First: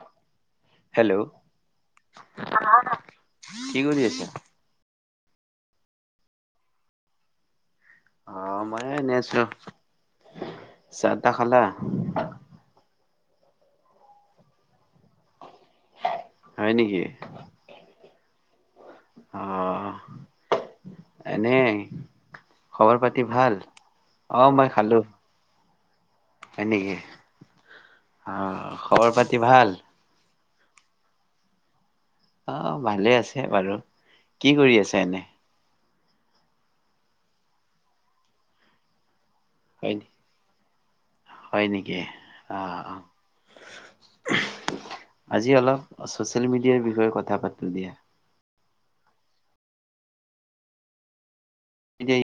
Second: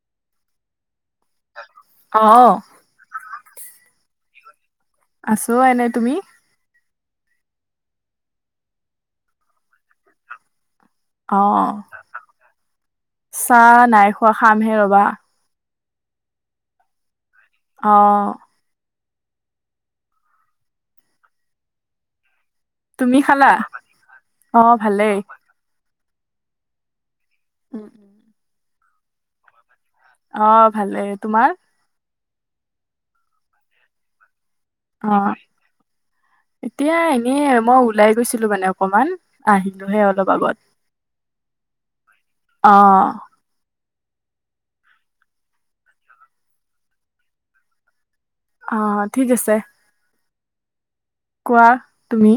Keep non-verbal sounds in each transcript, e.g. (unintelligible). (inaudible) Hello অহ কি কৰি আছে? আছো এনে, তুমি? অ মই ও‌‌ এনে আছো। চাহ-টাহ খালা? অহ চাহ নাই খোৱা খামহে ৰবা। হয় নেকি। অ অ এনে খবৰ তুমি পাতি খালা ভাল? অ মই খালো। হয় নেকি। অ খবৰ পাতি ভাল? অ ভালে। তোমাৰ? অ ভালে আছে বাৰু। কি কৰি আছে অ এনে? এতিয়া এনে মই ওলাই গৈছিলো মানে অকমান। হয় আহিলোহে অলপ আগত হয় নেকি? অ অ আহ। আজি অলপ ছ'চিয়েল মিডিয়াৰ বিষয়ে কথা পাতো দিয়া। অ ঠিক আছে। কোৱা তুমি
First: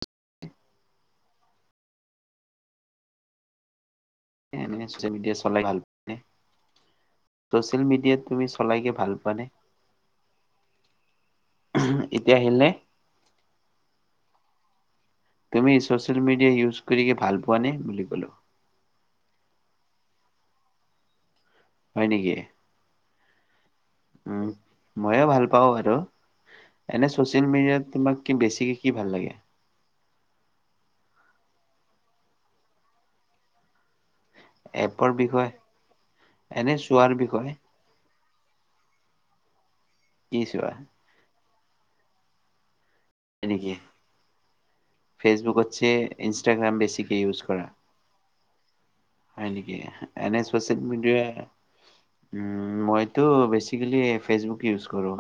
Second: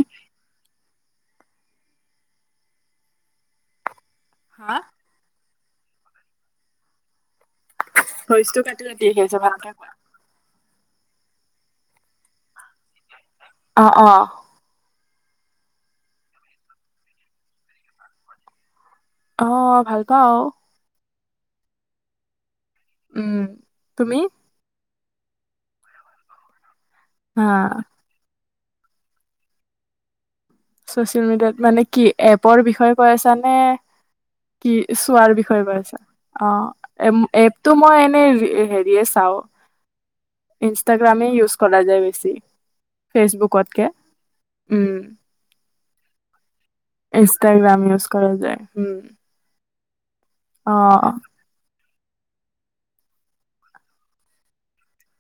(unintelligible) হা (unintelligible) ছ'চিয়েল মিডিয়াত তুমি ভইচটো চলাই কাটি কি কাটি ভাল আহি পোৱা আছে নে। ভালকে কোৱা এতিয়া আহিল নে? অ 'অ' তুমি ছ'চিয়েল মিডিয়া ইউজ কৰিকে ভাল পোৱা নে বুলি ক'লো। আহ ভাল পাওঁ। হয় নেকি উম তুমি? ময়ে ভাল পাওঁ আৰু। এনে হা ছ'চিয়েল মি'ডিয়াত তোমাক কি বেছি কি ভাল লাগে। চচিয়েল মিডিয়াত মানে কি এপৰ বিষয়ে কৈ আছানে। কি চোৱাৰ বিষয়ে কৈ আছা অ এনে এ চোৱাৰ বিষয়ে এপতটো মই এনে হেৰিয়ে চাও কি চোৱা হয় ইনষ্টাগ্ৰামে ইউজ কৰা যায় বেছি নেকি? ফেচবুকতকে উ ফেচবুকতছে ইনষ্টাগ্ৰাম বেছিকে ইউজ কৰা ইনষ্টাগ্ৰাম ইউজ কৰা যায় হয় নেকি? এনে অ সচিয়েল মিডিয়া উ মইতো বেচিকেলি ফেচবুক ইউজ কৰো।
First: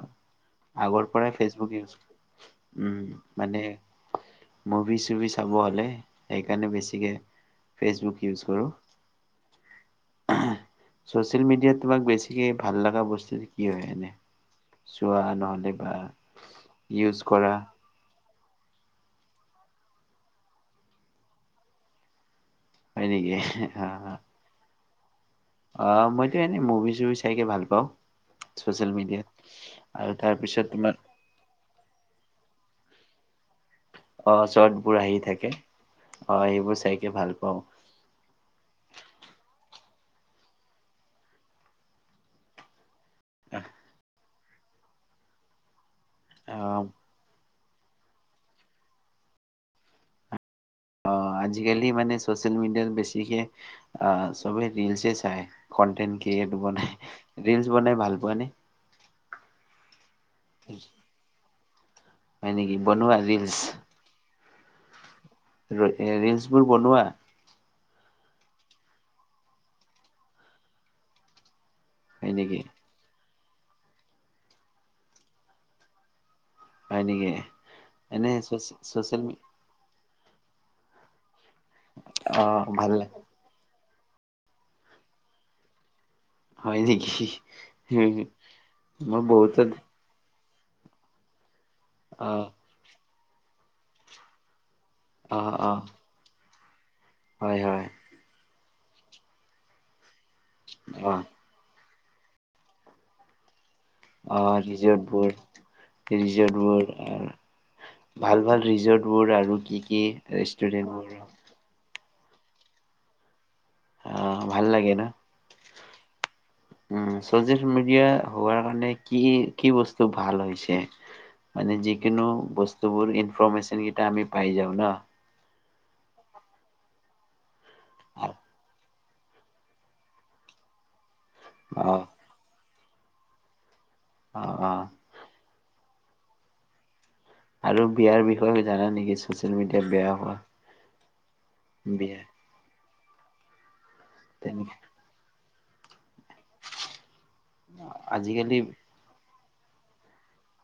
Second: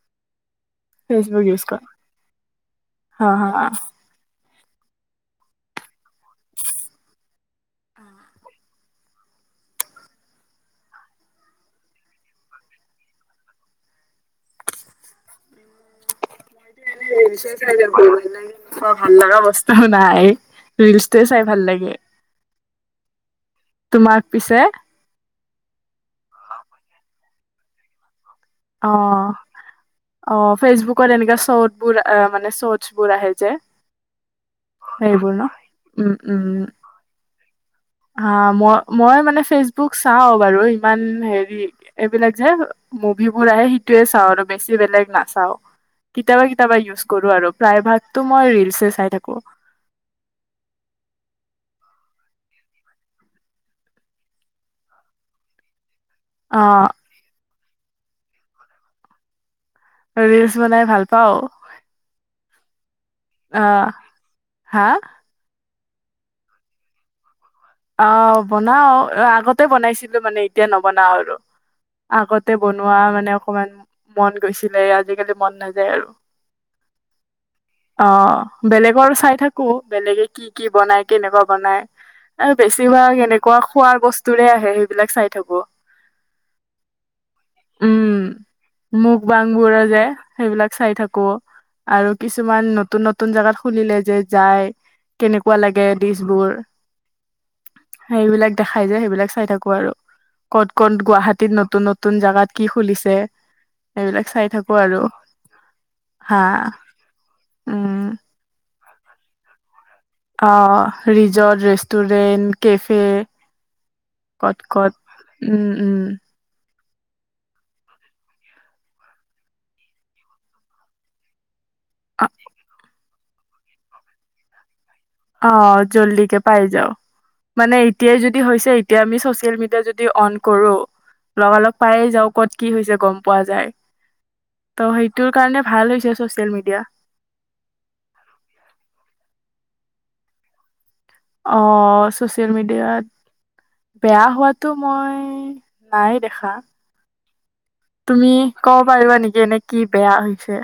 আগৰ পৰাই ফেচবুক ইউজ উম, অ হ মানে মুভি চুভি চাব হ'লে। সেইকাৰণে বেছিকে ফেচবুক ইউজ কৰোঁ চচিয়েল মিডিয়াত তোমাক বেছিকে ভাল লগা বস্তু কি হয় এনে চোৱা নহলে। বা ইউজ কৰা বিশেষ প নে (inaudible) ভাল লগা বস্তু নাই ৰিলচটোোৱে চাই ভাল লাগে। হয় নেকি অ তোমাক পিছে অ মইতো এনে মুভি চুভি চাইকে ভাল পাওঁ। অ ছচিয়েল মিডিয়াত। আৰু অ তাৰপিছত তোমাৰ ফেচবুকৰ এনেকা শ্বট বোৰ মানে স্বৰ্তবোৰ আহে যে অ চৰ্টবোৰ আহি সেইবোৰ ন থাকে উম অ উম সেইবোৰ চাইকে ভাল পাওঁ। হা মই মই মানে ফেচবুক চাও বাৰু ইমান হেৰি এইবিলাক যে মুভিবোৰ আহে সেইটোৱে চাওঁ আৰু বেছি বেলেগ নাচাও। কেতিয়াবা কেতিয়াবা আহ ইউজ কৰো আৰু। প্ৰায় ভাগতো মই ৰীলছে চাই থাকো। অ আজিকালি মানে চচিয়েল মিডিয়াত বেছিকে চবে ৰীলচে চায় কনটেন্ট কি অ এইটো বনাই ৰিলছ বনাই ভাল পোৱা নে? ৰিলছ বনাই ভাল পাওঁ। হয়, নেকি? বনোৱা ৰিলছ আহ হা ৰি-ৰিলছবোৰ বনোৱা? অ', বনাওঁ আগতে বনাইছিলোঁ, মানে এতিয়া নবনাওঁ আৰু। হয় আগতে নেকি? বনোৱা মানে অকমান মন গৈছিলে, আজিকালি মন নাযায় আৰু। হয় নেকি? এনে অ', বেলেগৰ ছচিয়েল চাই থাকোঁ, বেলেগে কি, কি বনাই, কেনেকুৱা বনাই। আৰু অ' ভাল লাগে বেছিভাগ এনেকুৱা খোৱাৰ বস্তুৰে আহে, সেইবিলাক চাই থাকোঁ। হয়, নিকি? মুখ মই বহুতত বাংবোৰ যে সেইবিলাক চাই থাকোঁ। আৰু অ', কিছুমান নতুন, ন নতুন জেগাত খুলিলে যে যায়। অ', কেনেকুৱা অ', লাগে ডিচ বোৰ। হয় হয়। দেখাই যায় সেইবিলাক চাই থাকো আৰু ক'ত কত অ', গুৱাহাটীত নতুন নতুন, নতুন জোগাত কি খুলিছে। এইবিলাক অ চাই থাকো আৰু ৰিজৰ্ট বোৰ হা ৰিজৰ্ট বোৰ উম ভাল ভাল ৰিজৰ্ট। বোৰ আৰু কি। কি অ ৰেষ্টুৰেণ্টবোৰ ৰিজট ৰেষ্ট। Restaurant cafe. অ', ভাল কত লাগে ন? কত উম। উম। উম চচিয়েল মিডিয়া হোৱাৰ কাৰণে কি কি বস্তু ভাল হৈছে? মানে অ যিকোনো বস্তুবোৰ। ইনফৰ্মেশচন কেইটা আমি পাই যাওঁ ন। অ জলদিকে পাই যাও, মানে এতিয়াই অ', যদি হেছে, এতিয়া আমি চচিয়েল মিডিয়া অন কৰো। লগালগ পায় অ', যাওঁ ক'ত কি হৈছে গম পোৱা যায়। অ', ত' সেইটো কাৰণে, ভাল হৈছে ছ'চিয়েল মিডিয়া, আৰু বিয়াৰ বিষয়ে জানা নেকি চোন। চচিয়েল মিডিয়া বেয়া হোৱা। অ বিয়া ছচিয়েল মিডিয়াত বিয়া হোৱাতো তেনেকে মই নাই দেখা তুমি আজিকালি কব পাৰিবা নেকি এনেকে কি বেয়া হৈছে।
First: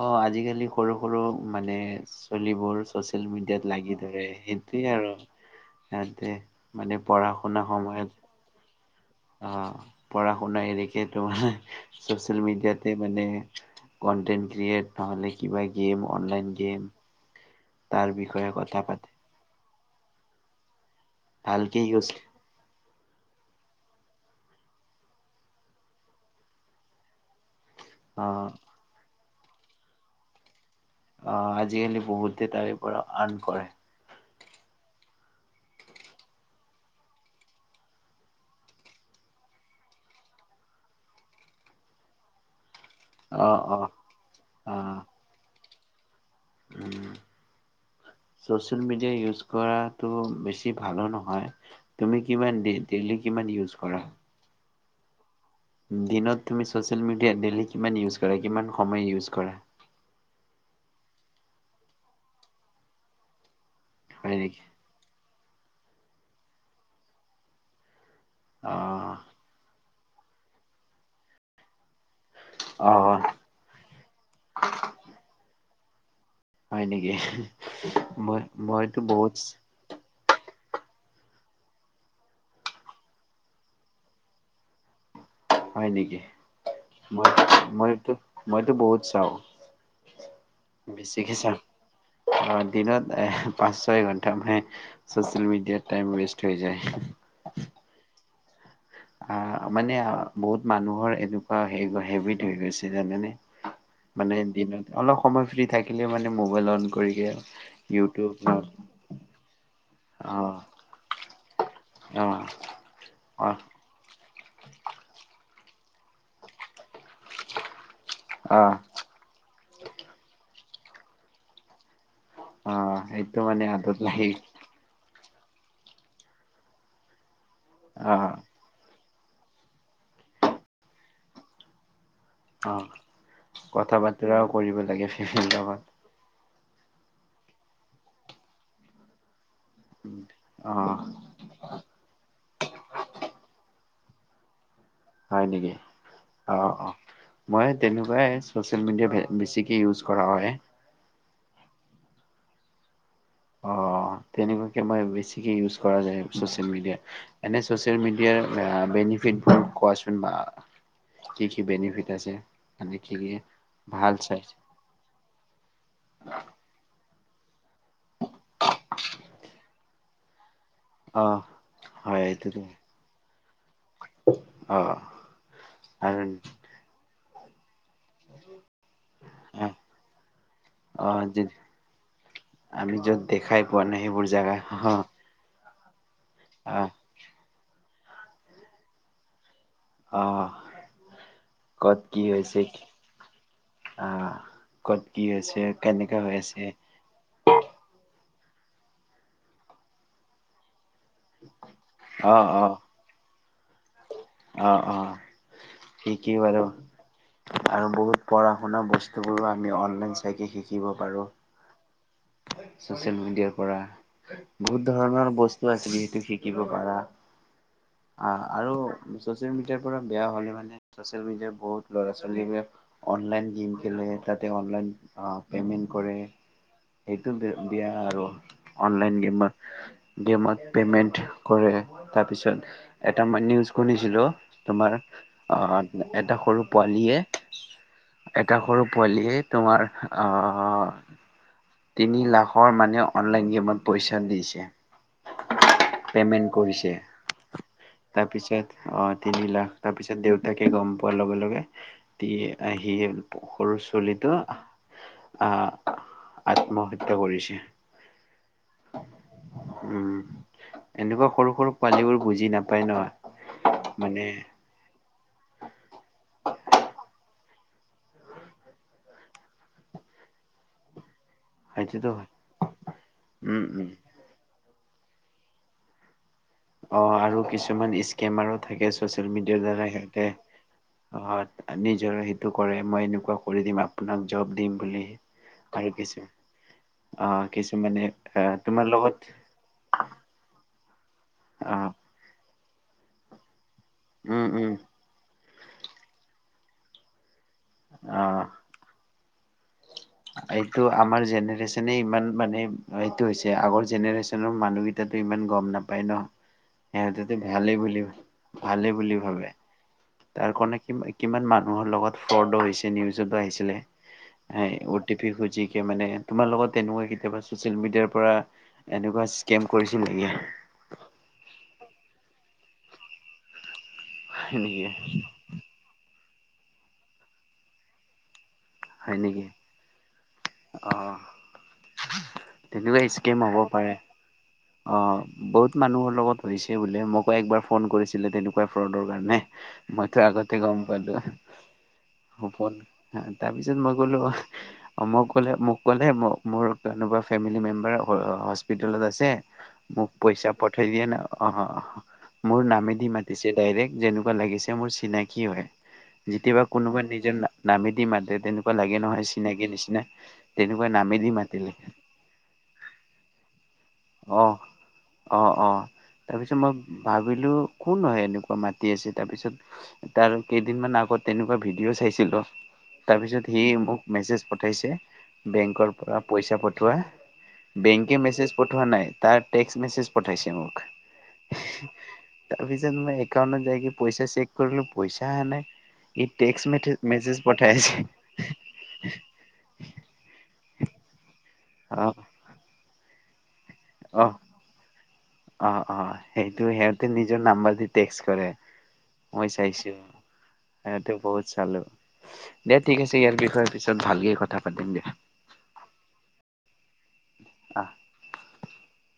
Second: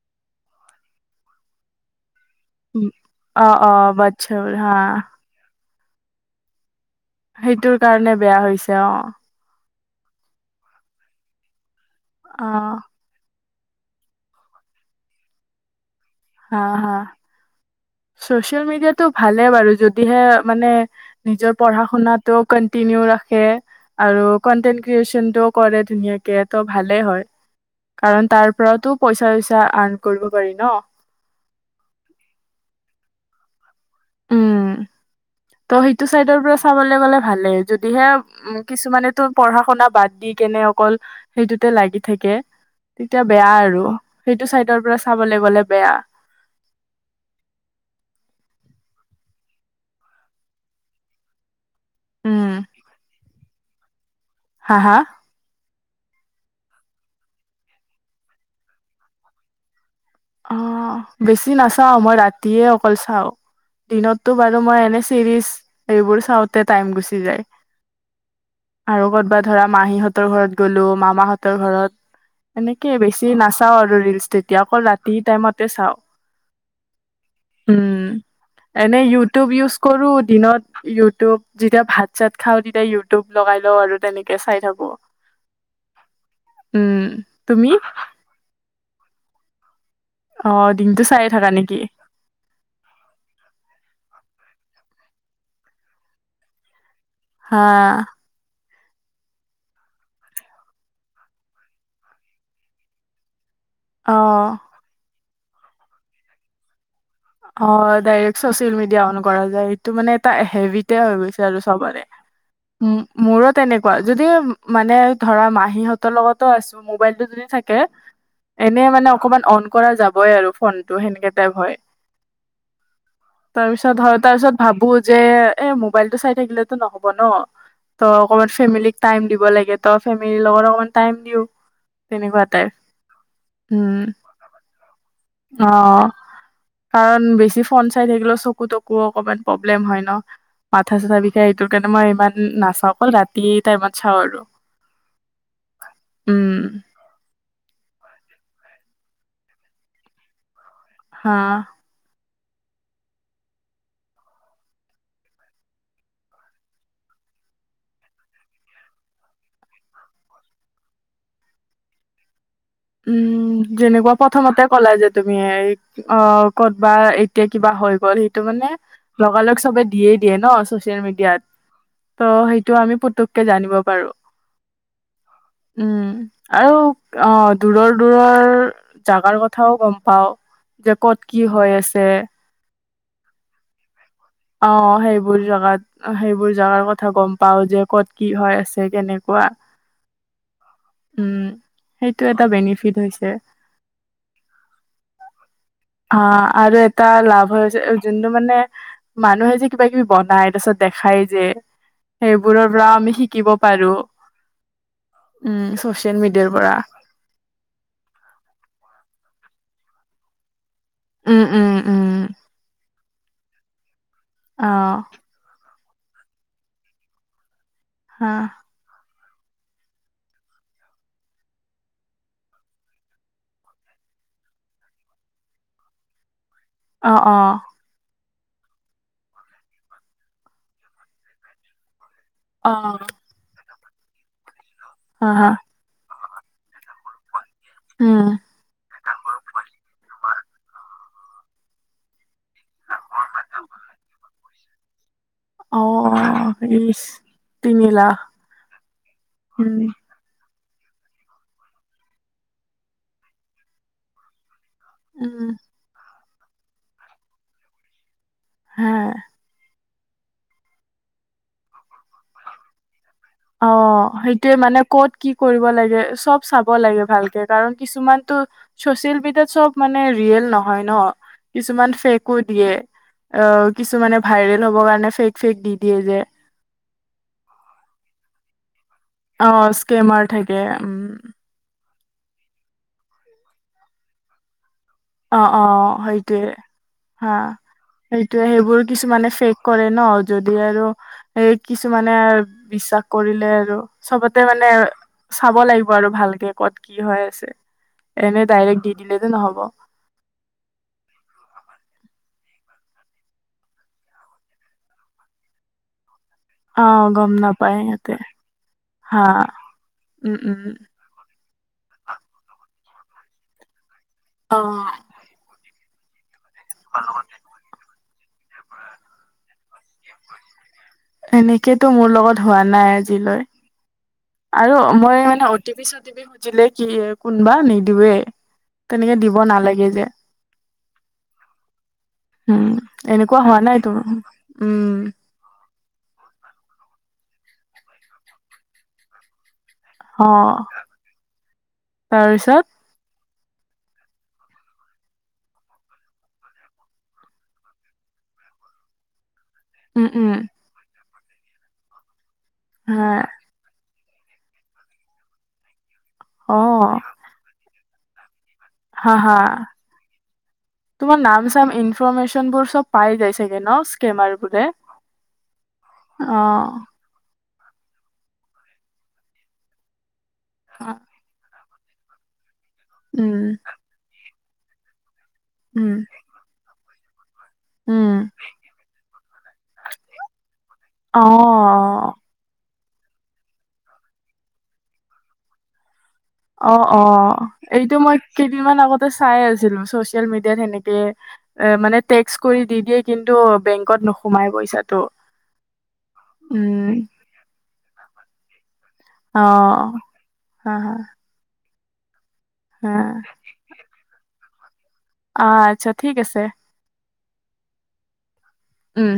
অ আজিকালি সৰু সৰু মানে, চলিবোৰ উম, চচিয়েল অ মিডিয়াত অ লাগি ধৰে বাচ্ছাবোৰ হা সেইটোয়ে আৰু সতে মানে পঢ়া শুনা সময়ত তেওঁ পঢ়া শুনা এনেকেই তো চচিয়েল অ মিডিয়াতে মানে কণ্টইন ক্ৰিয়েট নহলে গেম অননলাইন গেম তাৰ বিষয়ে চচিয়েল কথা মিডিয়াটো পাতে ভালে বাৰু যদি দেহে মানে নিজৰ ভালকে পঢ়া ইউজ শুনাতো ৰাখে আৰু কনটেন ক্ৰেচন কৰে ধুনীয়াকে ত' ভালে হয়। অ কাৰণ তাৰ পৰাতো পইচা আৰ্ন কৰিব পাৰি ন আহ আজিকালি বহুতে তাৰে পৰা আৰ্ন কৰে। উম ত সেইটো চাইডৰ পৰা চাবলে গলে ভালে যদিহে উ কিছুমানে তো পঢ়া শুনা বাদ দি কেনে অকল সেইটোতে লাগি থাকে। তেতিয়া অ বেয়া অ আৰু সেইটো চাইডৰ পৰা চাবলৈ গ'লে। বেয়া। উ চচিয়েল মিডিয়া ইউজ কৰাটো বেছি ভালো নহয়। তুমি উম কিমান ডেইলি কিমান ইজ কৰা হা হা দিনত তুমি ছচিয়েল মিডিয়া দেইলি কিমান ইওজ কৰা কিমান সময় ইওজ কৰা। অ বেছি নাচাও, মই ৰাতিয়ে অকল চাওঁ। দিনততো হয় বাৰু নেকি মই এনে চিৰিজ। এইবোৰ চাওঁতে টাইম গুচি যায়। অ আৰু কৰ'বাত ধৰা মাহীহঁত। হতৰ ঘৰত গ'লো মামাহঁতৰ ঘৰত। এনেকে অ বেছি নাচাও আৰু ৰিলচ তেতিয়া আকৌ ৰাতি। মতে চাওক। হয় নেকি, মই মই এনে টো বহুত। ইউটিউব ইউজ কৰো দিনত ইউটিউব যেতিয়া ভাত চাত খাও তেতিয়া ইউটিউব লগাই লওঁ আৰু তেনেকে চাই থাকো। হয় নেকি উম মই তুমি মইতো মই। টো বহুত চাওঁ। অ দিনটো চাইয়ে বেছিকৈ থাকা চা নেকি অ দিনত এ পাঁচ ছয় ঘন্টা। তামানে ছচিয়েল মিডিয়াত ৱেষ্ট হৈ যায়। হা। অ মানে বহুত মানুহৰ এনেকুৱা হ হেবিট হৈ গৈছে জানেনে। অ মানে দিনত অলপ সময় ফ্ৰী থাকিলে মানে মোবাইল অন কৰি অ ইউটিউব ডাইৰেক্ট্ৰ অ চচিয়েল মিডিয়া অন কৰা যায় এইটো মানে এটা হেবিট হৈ গৈছে আৰু চব। অ উ মোৰো অ তেনেকুৱা যদি মানে ধৰা মাহিহঁতৰ লগতো আছো মোবাইলতটো যদি থাকে অ এনেই মানে অকমান অন কৰা যাবই আৰু ফোন টো সেনেকে টাইপ হয়। অ এইটোমানে তাৰপিছত আদত হয় আহিল তাৰপিছত ভাবো যে এ মোবাইল টো চাই থাকিলেতো নহ'ব ন। ত অ অকনমান ফেমেলি টাইম দিব লাগে তই ফেমিলিৰ লগত অকমান টাইম দিও। তেনেকুৱা টাইপ অ উম, কথা বাৰ্তৰাও কৰিব লাগে। (unintelligible) অ', কাৰণ বেছি ফন চাই থাকিলেও চকু তকু অকমান, প্ৰবলেম হয় ন অ মাথা চাথা বিষায় এইটোৰ কাৰণে মই ইমান নাচাওঁ ক'ল ৰাতি টাইমত। ছাও আৰু হয় নেকি উম, অ অ, মই তেনেকুৱাই চচিয়েল মিডিয়া বেছিকে ইউজ কৰা হয়। হা। অ' তেনেকুৱাকে মই বেছিক ইউজ কৰা যায় চ'চিয়েল মিডিয়াৰ বেনিফিট কোৱাচোন বা কি- কি বেনিফিট আছে? মানে কি কি উম, যেনেকুৱা ভাল চাই প্ৰথমতে ক'লে যে তুমি অ' ক'তবা এতিয়া কিবা হৈ গ'ল সেইটো মানে লগালগ চবে দিয়ে দিয়ে ন। চ'চিয়েল অ মিডিয়াত হয় ত' এইটোতো সেইটো আমি পুতেককে জানিব পাৰো অ উম আৰু আৰু। অঁ। দূৰৰ- দূৰৰ জাগাৰ অ কথাও গম পাও যে অ ক'ত কি হৈ আছে। আমি য'ত দেখাই পোৱা নাই সেইবোৰ। অ' সেইবোৰ জেগাত। অ' সেইবোৰ অ জাগাৰ কথা গম পাও যে ক'ত কি হৈ আছে কেনেকুৱা? আহ উম, কত কি সেইটো এটা হৈছে, বেনিফিট হৈছে। আহ কত কি হৈছে? কেনেকে হৈ অ' আছে আৰু এটা লাভৰ হৈছে মানে মানুহে যে কিবা - কিবি বনাই তাৰপিছত দেখাই যে, অ অ সেইবোৰৰ পৰা আমি শিকিব পাৰো। অ', অ' উম চচিয়েল ঠিকেই মিডিয়াৰ বাৰু পৰা আৰু বহুত পঢ়া শুনা বস্তু। বস্তুবোৰো আমি অনলাইন চাই শিক শিকিব পাৰো। উম উম উম চচিয়েল মিডিয়াৰ পৰা অ বহুত ধৰণৰ বস্তু আছে যিহেতু শিকিব পাৰা হা অ' আৰু ছচিয়েল মিডিয়াৰ পৰা বেয়া হ'লে মানে চ'চিয়েল মিডিয়াৰ বহুত ল'ৰা ছোৱালীয়ে অনলাইন গেম খেলে তাতে অনলাইন পেমেণ্ট কৰে। অ সেইটো অ বেয়া আৰু অনলাইন গেম, গেমত পেমেণ্ট কৰে। অ তাৰপিছত এটা মই নিউজ শুনিছিলো। তোমাৰ হা হা অ' এটা সৰু উম পোৱালীয়ে এটা সৰু পোৱালিয়ে তোমাৰ আহ তিনি লাখৰ মানে অনলাইন গেমত পইচা দিছে। অ প্ৰেমেণ্ট কৰিছে ইচ তিনি লাখ তাৰপিছত আহ তিনি উম লাখ তাৰপিছত দেউ, তাকে গম পোৱাৰ লগে লগে আহি সৰু ছোৱালীটো, উম আহ আহ, আত্মহত্যা কৰিছে। হা, উম এনেকুৱা সৰু সৰু পোৱালী বোৰ বুজি নাপায় ন। অ মানে সেইটোৱে মানে ক'ত। কি কৰিব লাগে চব চাব লাগে ভালকে কাৰণ কিছুমানতো চচিয়েল মিডিয়াত চব মানে ৰিয়েল নহয় ন। কিছুমান সেইটোতো হয়। ফেকো দিয়ে অ উম উম। কিছুমানে ভাইৰেল হ'ব কাৰণে। ফেক ফেক দি দিয়ে যে। অ আৰু কিছুমান স্কেমাৰো থাকে। চছিয়েল অ মিডিয়া দ্বাৰা স্কেমাৰ সেতে থাকে উম (unintelligible) নি সেইটো কৰে মই এনেকুৱা কৰি দিম আপোনাক জব দিম। বুলি অ অ আৰু কিছু সেইটোৱে হা আহ কিছুমানে সেইটোৱে আহ তোমাৰ সেইবোৰ লগত কিছুমানে ফেক কৰে ন যদি আৰু এই আহ কিছুমানে বিশ্বাস কৰিলে আৰু চবতে উম মানে উম চাব লাগিব আৰু ভালকে। ক'ত কি হৈ আছে। অ এনেই ডাইৰেক্ট দি দিলে নে নহ'ব। এইটো আমাৰ জেনেৰেচনে ইমান মানে এইটো হৈছে আগৰ জেনেৰেশ্যনৰ মানুহকেইটো ইমান গম নাপায় ন। অ গম সিহঁতেতো নাপায় ভালেই বুলি সিহঁতে ভালেই বুলি হা ভাবে। উম তাৰ উম কনে কিমা কি কিমান মানুহৰ লগত ফৰ্দ হৈছে নিউজতো আহিছিলে। অ এই ঔ টি পি খুজি এ, মানে তোমাৰ লগত তেনেকুৱা কিবা চছিয়েল মেডিয়াৰ পৰা, তেনেকুৱা স্কেম কৰিছিল এনেকেতো নেকি? মোৰ লগত হোৱা নাই আজিলৈ। হয় আৰু নেকি? মই এনে অ টি পি চ টি পি সু দিলে কি কোনবা নিদোৱে। তেনেকে হয় দিব নেকি? নালাগে যে। অ' উম, তেনেকুৱা স্কেম এনেকুৱা হোৱা হ'ব নাইতো পাৰে। উম। অ' বহুত মানুহৰ লগত হৈছে বোলে, মোকো একবাৰ ফোন কৰিছিলে তেনেকুৱা ফ্ৰডৰ কাৰণে। মইতো অ আগতে গম তাৰপিছত পালো। তাৰপিছত মই ক'লো, মই ক'লে মোক ক'লে ম মোৰ কোনোবা ফেমিলি মেম্বাৰ অ, হস্পিতেলত আছে উম মোক উম পইচা পঠাই দিয়া অহ। মোৰ নামেদি হা মাতিছে ডাইৰেক্ট। যেনেকুৱা লাগিছে মোৰ চিনাকি হয়। অ যেতিয়াবা কোনোবা নিজৰ না-না দিম (inaudible) হা, হা, তেনেকুৱা তোমাৰ নামেদি নাম মাতিলে চাম ইনফৰৰ্মেশচন বোৰ চব পাই যাই চাগে ন? অহ কেমাৰবোৰে, অ অ তাৰপিছত মই অ'। (unintelligible) কোন হয়? এনেকুৱা মাতি আছে তাৰ পিছত তাৰ কেইদিনমান আগত তেন ভিডিঅ' চাইছিলোঁ। উম তাৰপিছত সি মোক মেছ পঠাইছে উম বেংকৰ পৰা পইচা পঠোৱা উম বেংকে মেছ পঠোৱা নাই, তাৰ টেক্স মেছেজ পথাইছে মোক। অ অ তাৰপি দেন মাই এউণ্টত যাই পইচা চেক কৰিলোঁ পইচা আহা নাই। ই টেক্স অ', অ', মেছেজ পঠাই এইটো আছে মই কেইদিনমান আগতে চাই আছিলো, চচিয়েল মিডিয়াত সেনেকে। এ, মানে টেক্স কৰি দি কিন্তু বেংকত অ', নোসোমাই পইচাটো অ', অ', সেইটোৱে উম সিহঁতে নিজৰ নাম্বাৰ দি টেক কৰে। অ মই চাইছো হা হা সিহঁতে বহুত চালো। দে হা ঠিক আছে ইয়াৰ বিষয়ে পিছত ভালকে কথা পাতিম দে। অ আচ্ছা ঠিক আছে। আহ। উম।